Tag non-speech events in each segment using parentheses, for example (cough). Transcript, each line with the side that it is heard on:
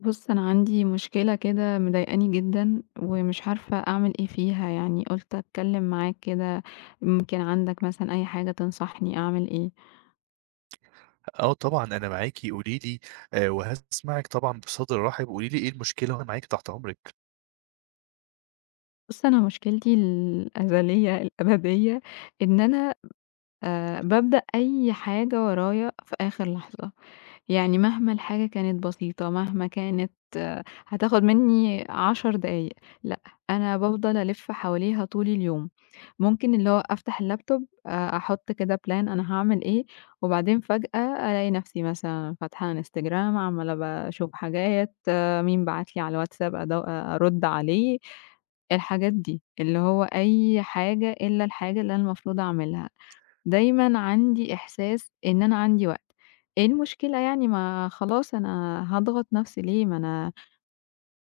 left: بُص، أنا عندي مشكلة كده مضايقاني جدًا، ومش عارفة أعمل إيه فيها، يعني قُلت أتكلم معاك كده، يمكن عندك مثلًا أي حاجة تنصحني أعمل إيه.
right: آه طبعًا، أنا معاكِ، قولي لي. وهاسمعِك طبعًا بصدر رحب، قولي لي إيه المشكلة وأنا معاكِ تحت أمرِك.
left: بُص، أنا مشكلتي الأزلية الأبدية إن أنا بابدأ أي حاجة ورايا في آخر لحظة. يعني مهما الحاجة كانت بسيطة، مهما كانت آه، هتاخد منّي 10 دقايق، لأ، أنا بافضل ألِف حواليها طول اليوم. ممكن اللي هو أفتح اللابتوب أحُط كده plan أنا هاعمل إيه، وبعدين فجأة ألاقي نَفْسي مثلًا فاتحة إنستجرام، عمّالة باشوف حاجات، آه، مين بعت لي على الواتساب أدو أرُد عليه، الحاجات دي. اللي هو أي حاجة إلا الحاجة اللي أنا المفروض أعملها. دايمًا عندي إحساس إن أنا عندي وقت، إيه المشكلة يعني ما خلاص أنا هاضغط نفسي ليه؟ ما أنا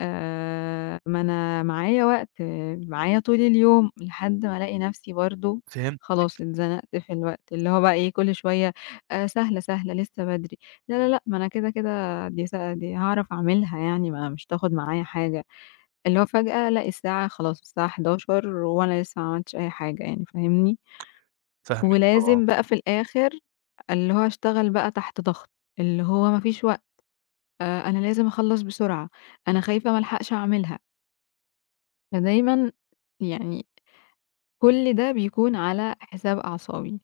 left: ما أنا معايا وقت، آه، معايا طول اليوم لحد ما ألاقي نفسي برضه
right: فهم.
left: خلاص اتزنقت في الوقت، اللي هو بقى إيه كل شوية سهلة، سهلة لسه بدري، لا، لا، لأ، ما أنا كده، كده دي س دي هاعرف أعملها يعني ما مش هتاخد معايا حاجة، اللي هو فجأة ألاقي الساعة خلاص الساعة 23:00 وأنا لسه ما عملتش أي حاجة يعني فاهمني؟
right: فاهمِك طبعًا،
left: ولازم بقى في الآخر اللي هو أشتغل بقى تحت ضغط، اللي هو ما فيش وقت، أنا لازم أخلّص بسرعة، أنا خايفة ما ألحقش أعملها، فدايمًا يعني كل ده بيكون على حساب أعصابي،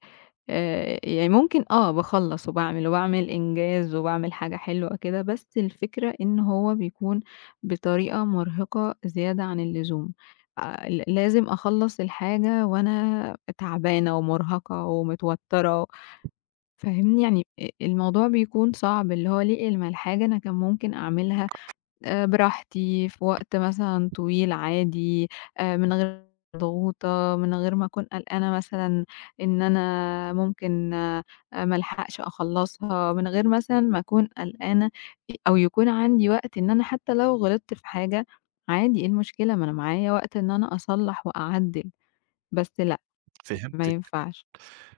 left: يعني ممكن آه باخلّص وباعمل، وباعمل إنجاز وباعمل حاجة حلوة كده، بس الفكرة إن هو بيكون بطريقة مرهقة زيادة عن اللزوم، ل لازم أخلّص الحاجة وأنا تعبانة ومرهقة ومتوترة فاهمني؟ يعني الموضوع بيكون صعب، اللي هو ليه ألمَا الحاجة أنا كان ممكن أعملها براحتي، في وقت مثلًا طويل عادي، من غير مضغوطة، من غير ما أكون قلقانة مثلًا إن أنا ممكن ما ألحقش أخلّصها، من غير مثلًا ما أكون قلقانة أو يكون عندي وقت إن أنا حتى لو غلطت في حاجة عادي، إيه المشكلة؟ ما أنا معايا وقت إن أنا أصلّح وأعدِّل، بس لأ، ما
right: فهمتِك،
left: ينفعش،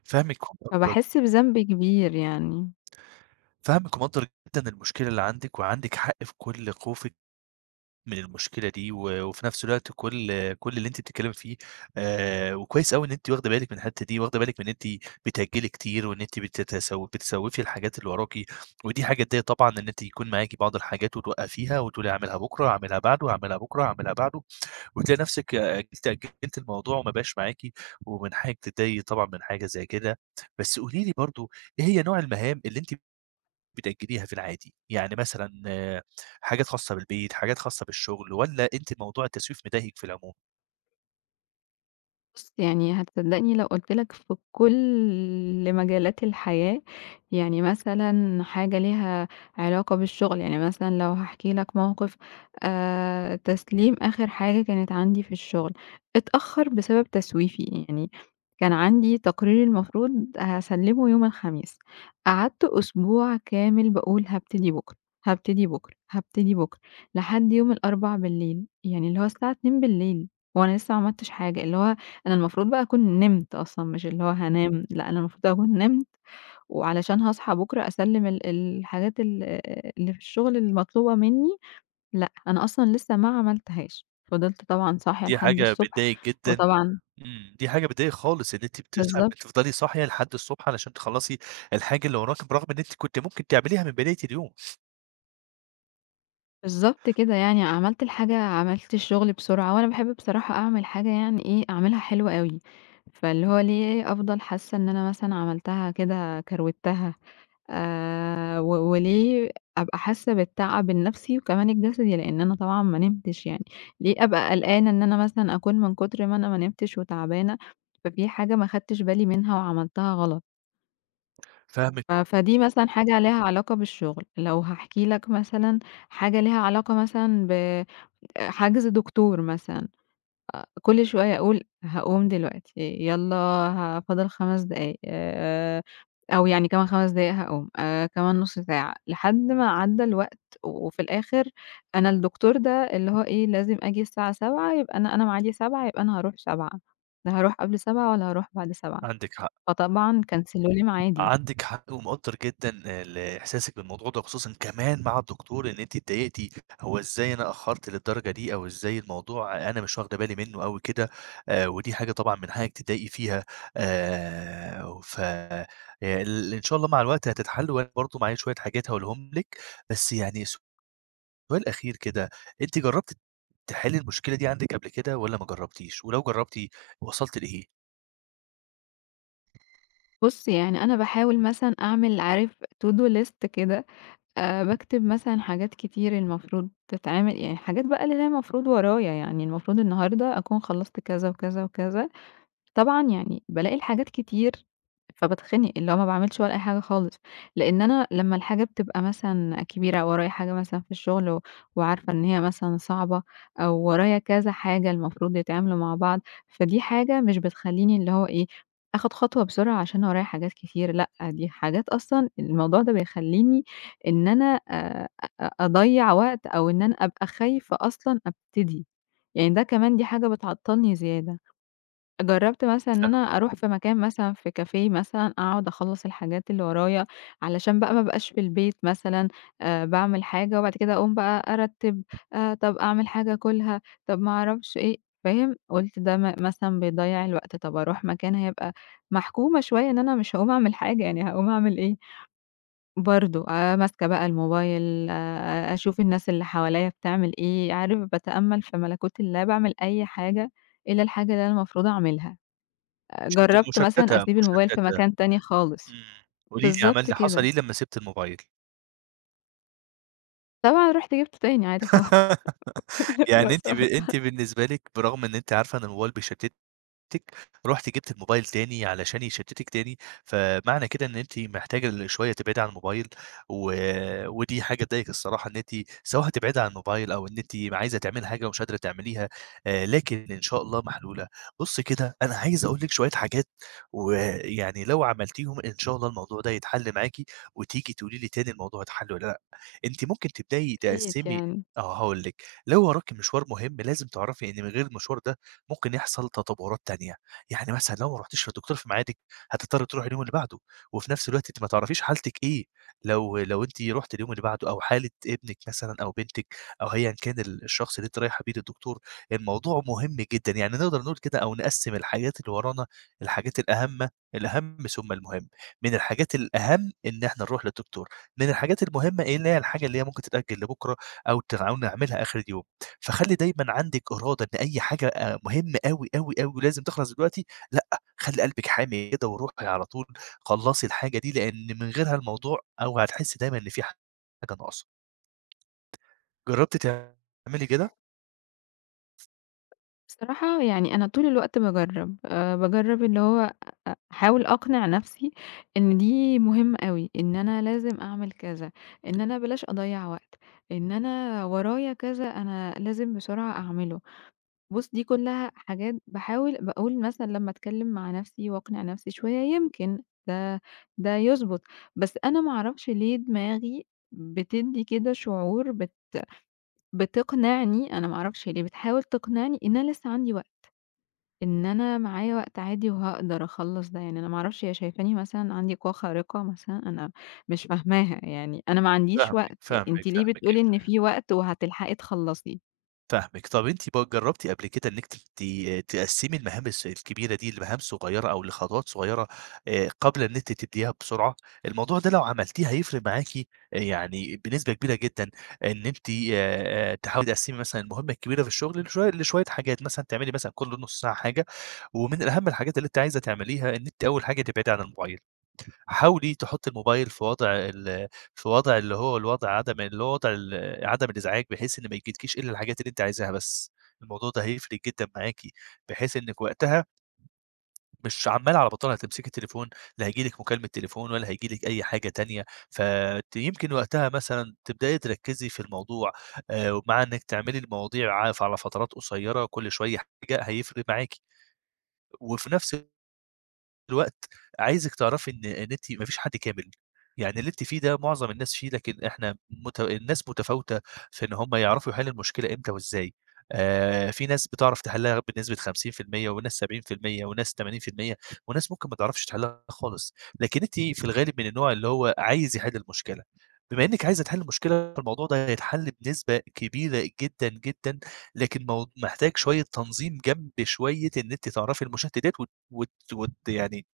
right: فاهمِك ومقدّر.
left: فباحس بذنب كبير يعني.
right: فاهمِك ومقدّر جدًا المشكلة اللي عندِك، وعندِك حق في كل خوفِك من المشكلة دي، وفي نفس الوقت كل اللي أنتِ بتتكلمي فيه، وكويس أوي إن أنتِ واخدة بالِك من الحتة دي، واخدة بالِك من إن أنتِ بتأجّلي كتير، وإن أنتِ بتسوّفي الحاجات اللي وراكِ، ودي حاجة تضايق طبعًا إن أنتِ يكون معاكِ بعض الحاجات وتوقّفيها وتقولي هاعملها بكرة، هاعملها بعده، هاعملها بكرة، هاعملها بعده. وتلاقي نفسِك أجلتِ الموضوع وما بقاش معاكِ، ومن حقِّك تتضايقي طبعًا من حاجة زي كده، بس قولي لي برضه إيه هي نوع المهام اللي أنتِ بتأجليها في العادي؟ يعني مثلًا آه، حاجات خاصة بالبيت، حاجات خاصة بالشغل، والّا أنتِ موضوع التسويف مضايقِك في العموم؟
left: بُص، يعني هتصدّقني لو قُلت لك في كل مجالات الحياة، يعني مثلًا حاجة ليها علاقة بالشغل، يعني مثلًا لو هاحكي لك موقف تسليم آخر حاجة كانت عندي في الشغل، اتأخّر بسبب تسويفي، يعني كان عندي تقرير المفروض هاسلّمه يوم الخميس، قعدت أسبوع كامل باقول هابتدي بُكرة، هابتدي بُكرة، هابتدي بُكرة، لحد يوم الأربع بالليل، يعني اللي هو الساعة 02:00 وأنا لسه ما عملتش حاجة، اللي هو أنا المفروض بقى أكون نِمت أصلًا، مش اللي هو هانام، لأ أنا المفروض أكون نِمت، وعلشان هاصحى بُكرة أسلِّم الحاجات اللي في الشغل المطلوبة منّي، لأ أنا أصلًا لسه ما عملتهاش، فضلت طبعًا صاحية
right: دي
left: لحد
right: حاجة
left: الصبح،
right: بتضايقِك جدًا.
left: وطبعًا
right: إمم، دي حاجة بتضايق خالص إن أنتِ بتصحي
left: بالضبط،
right: بتفضلي صاحية لحد الصبح علشان تخلّصي الحاجة اللي وراكِ، برغم إن أنتِ كنتِ ممكن تعمليها من بداية اليوم،
left: بالضبط كده يعني عملت الحاجة عملت الشغل بسرعة، وأنا باحب بصراحة أعمل حاجة يعني إيه، أعملها حلوة أوي، فاللي هو ليه أفضل حاسة إن أنا مثلًا عملتها كده كروِتّها. و وليه أبقى حاسّة بالتعب النفسي وكمان الجسدي، لإن أنا طبعًا ما نمتش يعني، ليه أبقى قلقانة إن أنا مثلًا أكون من كتر ما أنا ما نمتش وتعبانة، ففي حاجة ما خدتش بالي منها وعملتها غلط،
right: فاهمِك آه،
left: فدي مثلًا حاجة ليها علاقة بالشغل، لو هاحكي لك مثلًا حاجة ليها علاقة مثلًا حجز دكتور مثلًا. كل شوية أقول هاقوم دلوقتي، يالّا فاضل 5 دقايق أو يعني كمان 5 دقايق هاقوم، كمان نُص ساعة، لحد ما عدّى الوقت وفي الآخر أنا الدكتور ده اللي هو إيه لازم آجي الساعة 07:00 يبقى أنا ميعادي 07:00 يبقى أنا هاروح 07:00 لا هاروح قبل 07:00 ولا هاروح بعد 07:00
right: عندِك حق.
left: فطبعًا كنسلوا لي ميعادي.
right: عندِك حق ومقدّر جدًا ال إحساسِك بالموضوع ده، خصوصًا كمان مع الدكتور إن أنتِ اتضايقتِ، هو إزاي أنا أخّرت للدرجة دي أو إزاي الموضوع أنا مش واخدة بالي منّه أوي كده، ودي حاجة طبعًا من حقِّك تتضايقي فيها، ف ال إن شاء الله مع الوقت هتتحل وأنا برضه معايا شوية حاجات هاقولهم لِك، بس يعني سؤال أخير كده، أنتِ جرّبتِ تحلّي المشكلة دي عندِك قبل كده والّا ما جرّبتيش؟ ولو جرّبتِ وصلتِ لإيه؟
left: بُص يعني أنا باحاول مثلًا أعمل عارف to do list كده باكتب مثلًا حاجات كتير المفروض تتعمل، يعني حاجات بقى اللي هي المفروض ورايا، يعني المفروض النهارده أكون خلّصت كذا، وكذا، وكذا. طبعًا يعني بالاقي الحاجات كتير، فباتخنق، اللي هو ما باعملش ولا أي حاجة خالص، لإن أنا لمّا الحاجة بتبقى مثلًا كبيرة أو ورايا حاجة مثلًا في الشغل وعارفة إن هي مثلًا صعبة أو ورايا كذا حاجة المفروض يتعملوا مع بعض، فدي حاجة مش بتخلّيني اللي هو إيه، آخد خطوة بسرعة عشان ورايا حاجات كتير، لأ، دي حاجات أصلًا الموضوع ده بيخلّيني إن أنا أضيّع وقت أو إن أنا أبقى خايفة أصلًا أبتدي، يعني ده كمان دي حاجة بتعطّلني زيادة. جرّبت مثلًا إن أنا
right: ف
left: أروح في مكان مثلًا في كافيه مثلًا أقعد أخلّص الحاجات اللي ورايا، علشان بقى ما ابقاش في البيت مثلًا باعمل حاجة وبعد كده أقوم بقى أرتّب، طب أعمل حاجة آكلها، طب ما أعرفش إيه، فاهم؟ قُلت ده مثلًا بيضيّع الوقت، طب أروح مكان هيبقى محكومة شوية إن أنا مش هاقوم أعمل حاجة، يعني هاقوم أعمل إيه؟ برضه ماسكة بقى الموبايل، أشوف الناس اللي حواليّا بتعمل إيه، عارف باتأمّل في ملكوت الله باعمل أي حاجة إلا الحاجة اللي أنا المفروض أعملها. جرّبت مثلًا
right: مشتّتة،
left: أسيب الموبايل في
right: مشتّتة.
left: مكان تاني خالص،
right: إمم، قولي لي عمل
left: بالضبط
right: لي حصل
left: كده،
right: إيه لمّا سِبت الموبايل؟
left: طبعًا رُحت جِبته تاني عادي خالص (laughs)
right: (laughs)
left: (unintelligible)
right: يعني
left: ببساطة،
right: أنتِ بالنسبة لِك برغم إن أنتِ عارفة إن الموبايل بيشتتِك رُحتِ جبتِ الموبايل تاني علشان يشتتِك تاني، فمعنى كده إن أنتِ محتاجة ل شوية تبعدي عن الموبايل، و ودي حاجة تضايقِك الصراحة إن أنتِ سواء هتبعدي عن الموبايل أو إن أنتِ عايزة تعملي حاجة ومش قادرة تعمليها، لكن إن شاء الله محلولة. بُصّي كده أنا عايز أقول لِك شوية حاجات، ويعني لو عملتيهم إن شاء الله الموضوع ده يتحل معاكِ، وتيجي تقولي لي تاني الموضوع اتحل والّا لأ. أنتِ ممكن تبدئي
left: يا ريت
right: تقسّمي.
left: يعني،
right: آه هاقول لِك، لو وراكِ مشوار مهم لازم تعرفي إن من غير المشوار ده ممكن يحصل تطورات تانية، يعني مثلًا لو ما رُحتيش للدكتور في ميعادِك، هتضطري تروحي اليوم اللي بعده، وفي نفس الوقت أنتِ ما تعرفيش حالتِك إيه، لو أنتِ رُحتِ اليوم اللي بعده أو حالة ابنِك مثلًا أو بنتِك أو أيًا كان ال الشخص اللي أنتِ رايحة بيه للدكتور، الموضوع مهم جدًا، يعني نقدر نقول كده أو نقسّم الحاجات اللي ورانا الحاجات الأهَم الأهم ثم المهم، من الحاجات الأهم إن إحنا نروح للدكتور، من الحاجات المهمة ايه اللي هي الحاجة اللي هي ممكن تتأجل لبكرة أو نعملها آخر اليوم. فخلّي دايمًا عندِك إرادة إن أي حاجة مهمة أوي، أوي، أوي ولازم تخلص دلوقتي، لأ، خلّي قلبِك حامي كده وروحي على طول خلّصي الحاجة دي، لإن من غيرها الموضوع أو هتحسّي دايمًا إن في حاجة ناقصة. جرّبتِ تعملي كده؟
left: بصراحة يعني أنا طول الوقت باجرّب، باجرّب اللي هو أحاول أقنع نَفْسي إن دي مهمة أوي، إن أنا لازم أعمل كذا، إن أنا بلاش أضيّع وقت، إن أنا ورايا كذا أنا لازم بسرعة أعمله. بُص، دي كلّها حاجات باحاول باقول مثلًا لمّا أتكلّم مع نَفْسي وأقنع نَفْسي شوية يمكن ده يضبط، بس أنا ما أعرفش ليه دماغي بتدّي كده شعور بتقنعني أنا ما أعرفش ليه بتحاول تقنعني إن أنا لسّه عندي وقت، إن أنا معايا وقت عادي وهاقدر أخلّص ده، يعني أنا ما أعرفش هي شايفاني مثلًا عندي قوة خارقة مثلًا أنا مش فاهماها، يعني أنا ما عنديش
right: فاهمِك،
left: وقت، أنتِ
right: فاهمِك،
left: ليه
right: فاهمِك.
left: بتقولي إن في وقت وهتلحقي تخلّصيه؟
right: فاهمِك. طَب أنتِ بقى جرّبتِ قبل كده إنِّك ت ت تقسّمي المهام الكبيرة دي لمهام صغيرة أو لخطوات صغيرة قبل إن أنتِ تبديها بسرعة؟ الموضوع ده لو عملتيه هيفرق معاكِ يعني بنسبة كبيرة جدًا إن أنتِ تحاولي تقسّمي مثلًا المهمة الكبيرة في الشغل لشوية حاجات، مثلًا تعملي مثلًا كل نُص ساعة حاجة، ومن أهم الحاجات اللي أنتِ عايزة تعمليها إن أنتِ أول حاجة تبعدي عن الموبايل. حاولي تحطّي الموبايل في وضع ال في وضع اللي هو وضع ال عدم الإزعاج، بحيث إن ما يجيلكيش إلا الحاجات اللي أنتِ عايزاها بس، الموضوع ده هيفرق جدًا معاكِ، بحيث إنِّك وقتها مش عمّالة على بطال هتمسكي التليفون، لا هييجي لِك مكالمة تليفون ولا هييجي لِك أي حاجة تانية، يمكن وقتها مثلًا تبدئي تركّزي في الموضوع ومع إنِّك تعملي المواضيع على فترات قصيّرة كل شوية حاجة هيفرق معاكِ، وفي نفس الوقت عايزِك تعرفي إن أنتِ ما فيش حد كامل، يعني اللي أنتِ فيه ده معظم الناس فيه، لكن إحنا الناس متفاوتة في إن هم يعرفوا يحلّوا المشكلة إمتى وإزاي، في ناس بتعرف تحلّها بنسبة 50% وناس 70% وناس 80% وناس ممكن ما تعرفش تحلّها خالص، لكن أنتِ في الغالب من النوع اللي هو عايز يحل المشكلة، بما إنِّك عايزة تحلّي المشكلة فالموضوع ده هيتحل بنسبة كبيرة جدًا، جدًا، لكن مو محتاج شوية تنظيم جنب شوية إن أنتِ تعرفي المشتتات و وت وت يعني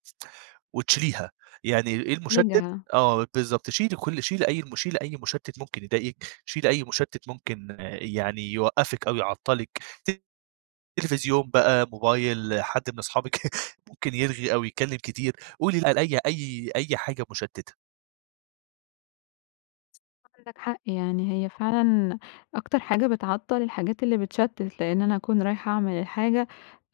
right: وتشيليها، يعني إيه المشتت. آه بالضبط، شيلي أي مشتت ممكن يضايقِك، شيلي أي مشتت ممكن يوقّفِك أو يعطّلِك، تلفزيون بقى، موبايل، حد من أصحابِك (laughs) ممكن يرغي أو يتكلم كتير، قولي لأ لأي أي أي حاجة مشتتة،
left: عندك حق يعني هي فعلًا أكتر حاجة بتعطّل الحاجات اللي بتشتِّت، لإن أنا أكون رايحة أعمل الحاجة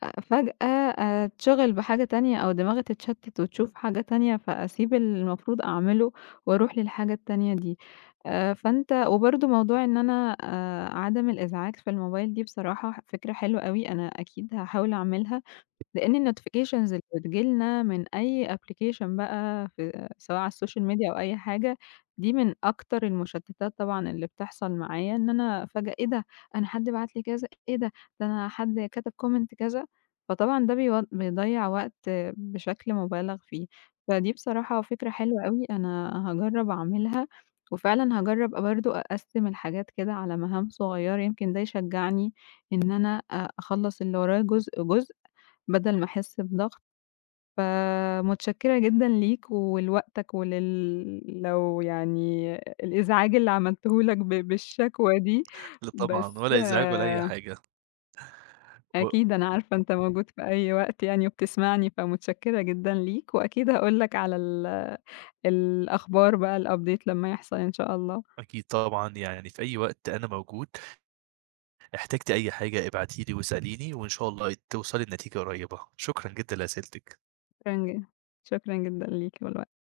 left: فجأة أتشغِل بحاجة تانية أو دماغي تتشتِّت وتشوف حاجة تانية، فأسيب اللي المفروض أعمله وأروح للحاجة التانية دي. فأنت وبرضه موضوع إن أنا عدم الإزعاج في الموبايل دي بصراحة فكرة حلوة أوي، أنا أكيد هاحاول أعملها. لإن الnotifications اللي بتيجي لنا من أي application بقى في سواء على السوشيال ميديا أو أي حاجة، دي من أكتر المشتتات طبعًا اللي بتحصل معايا، إن أنا فجأة إيه ده! أنا حد بعت لي كذا، إيه ده! ده أنا حد كتب comment كذا، فطبعًا ده بيضيّع وقت بشكل مُبالغ فيه. فدي بصراحة فكرة حلوة أوي، أنا هاجرّب أعملها، وفعلًا هاجرّب برضه أقسّم الحاجات كده على مهام صغيّرة، يمكن ده يشجّعني إن أنا أخلّص اللي ورايا جزء، جزء. بدل ما أحس بضغط، فمتشكرة جدًا ليك ولوقتك لو يعني الإزعاج اللي عملته لك بالشكوى دي،
right: لأ طبعًا
left: بس
right: ولا إزعاج ولا أي
left: آه،
right: حاجة، و
left: أكيد أنا عارفة أنت موجود في أي وقت يعني وبتسمعني، فمتشكرة جدًا ليك، وأكيد هاقول لك على الأخبار بقى الupdate لمّا يحصل إن شاء الله.
right: أكيد طبعًا يعني في أي وقت أنا موجود، احتجتِ أي حاجة ابعتي لي واسأليني وإن شاء الله توصلي لنتيجة قريّبة، شكرًا جدًا لأسئلتِك.
left: شكرًا ج شكرًا جدًا ليك ولوقتك.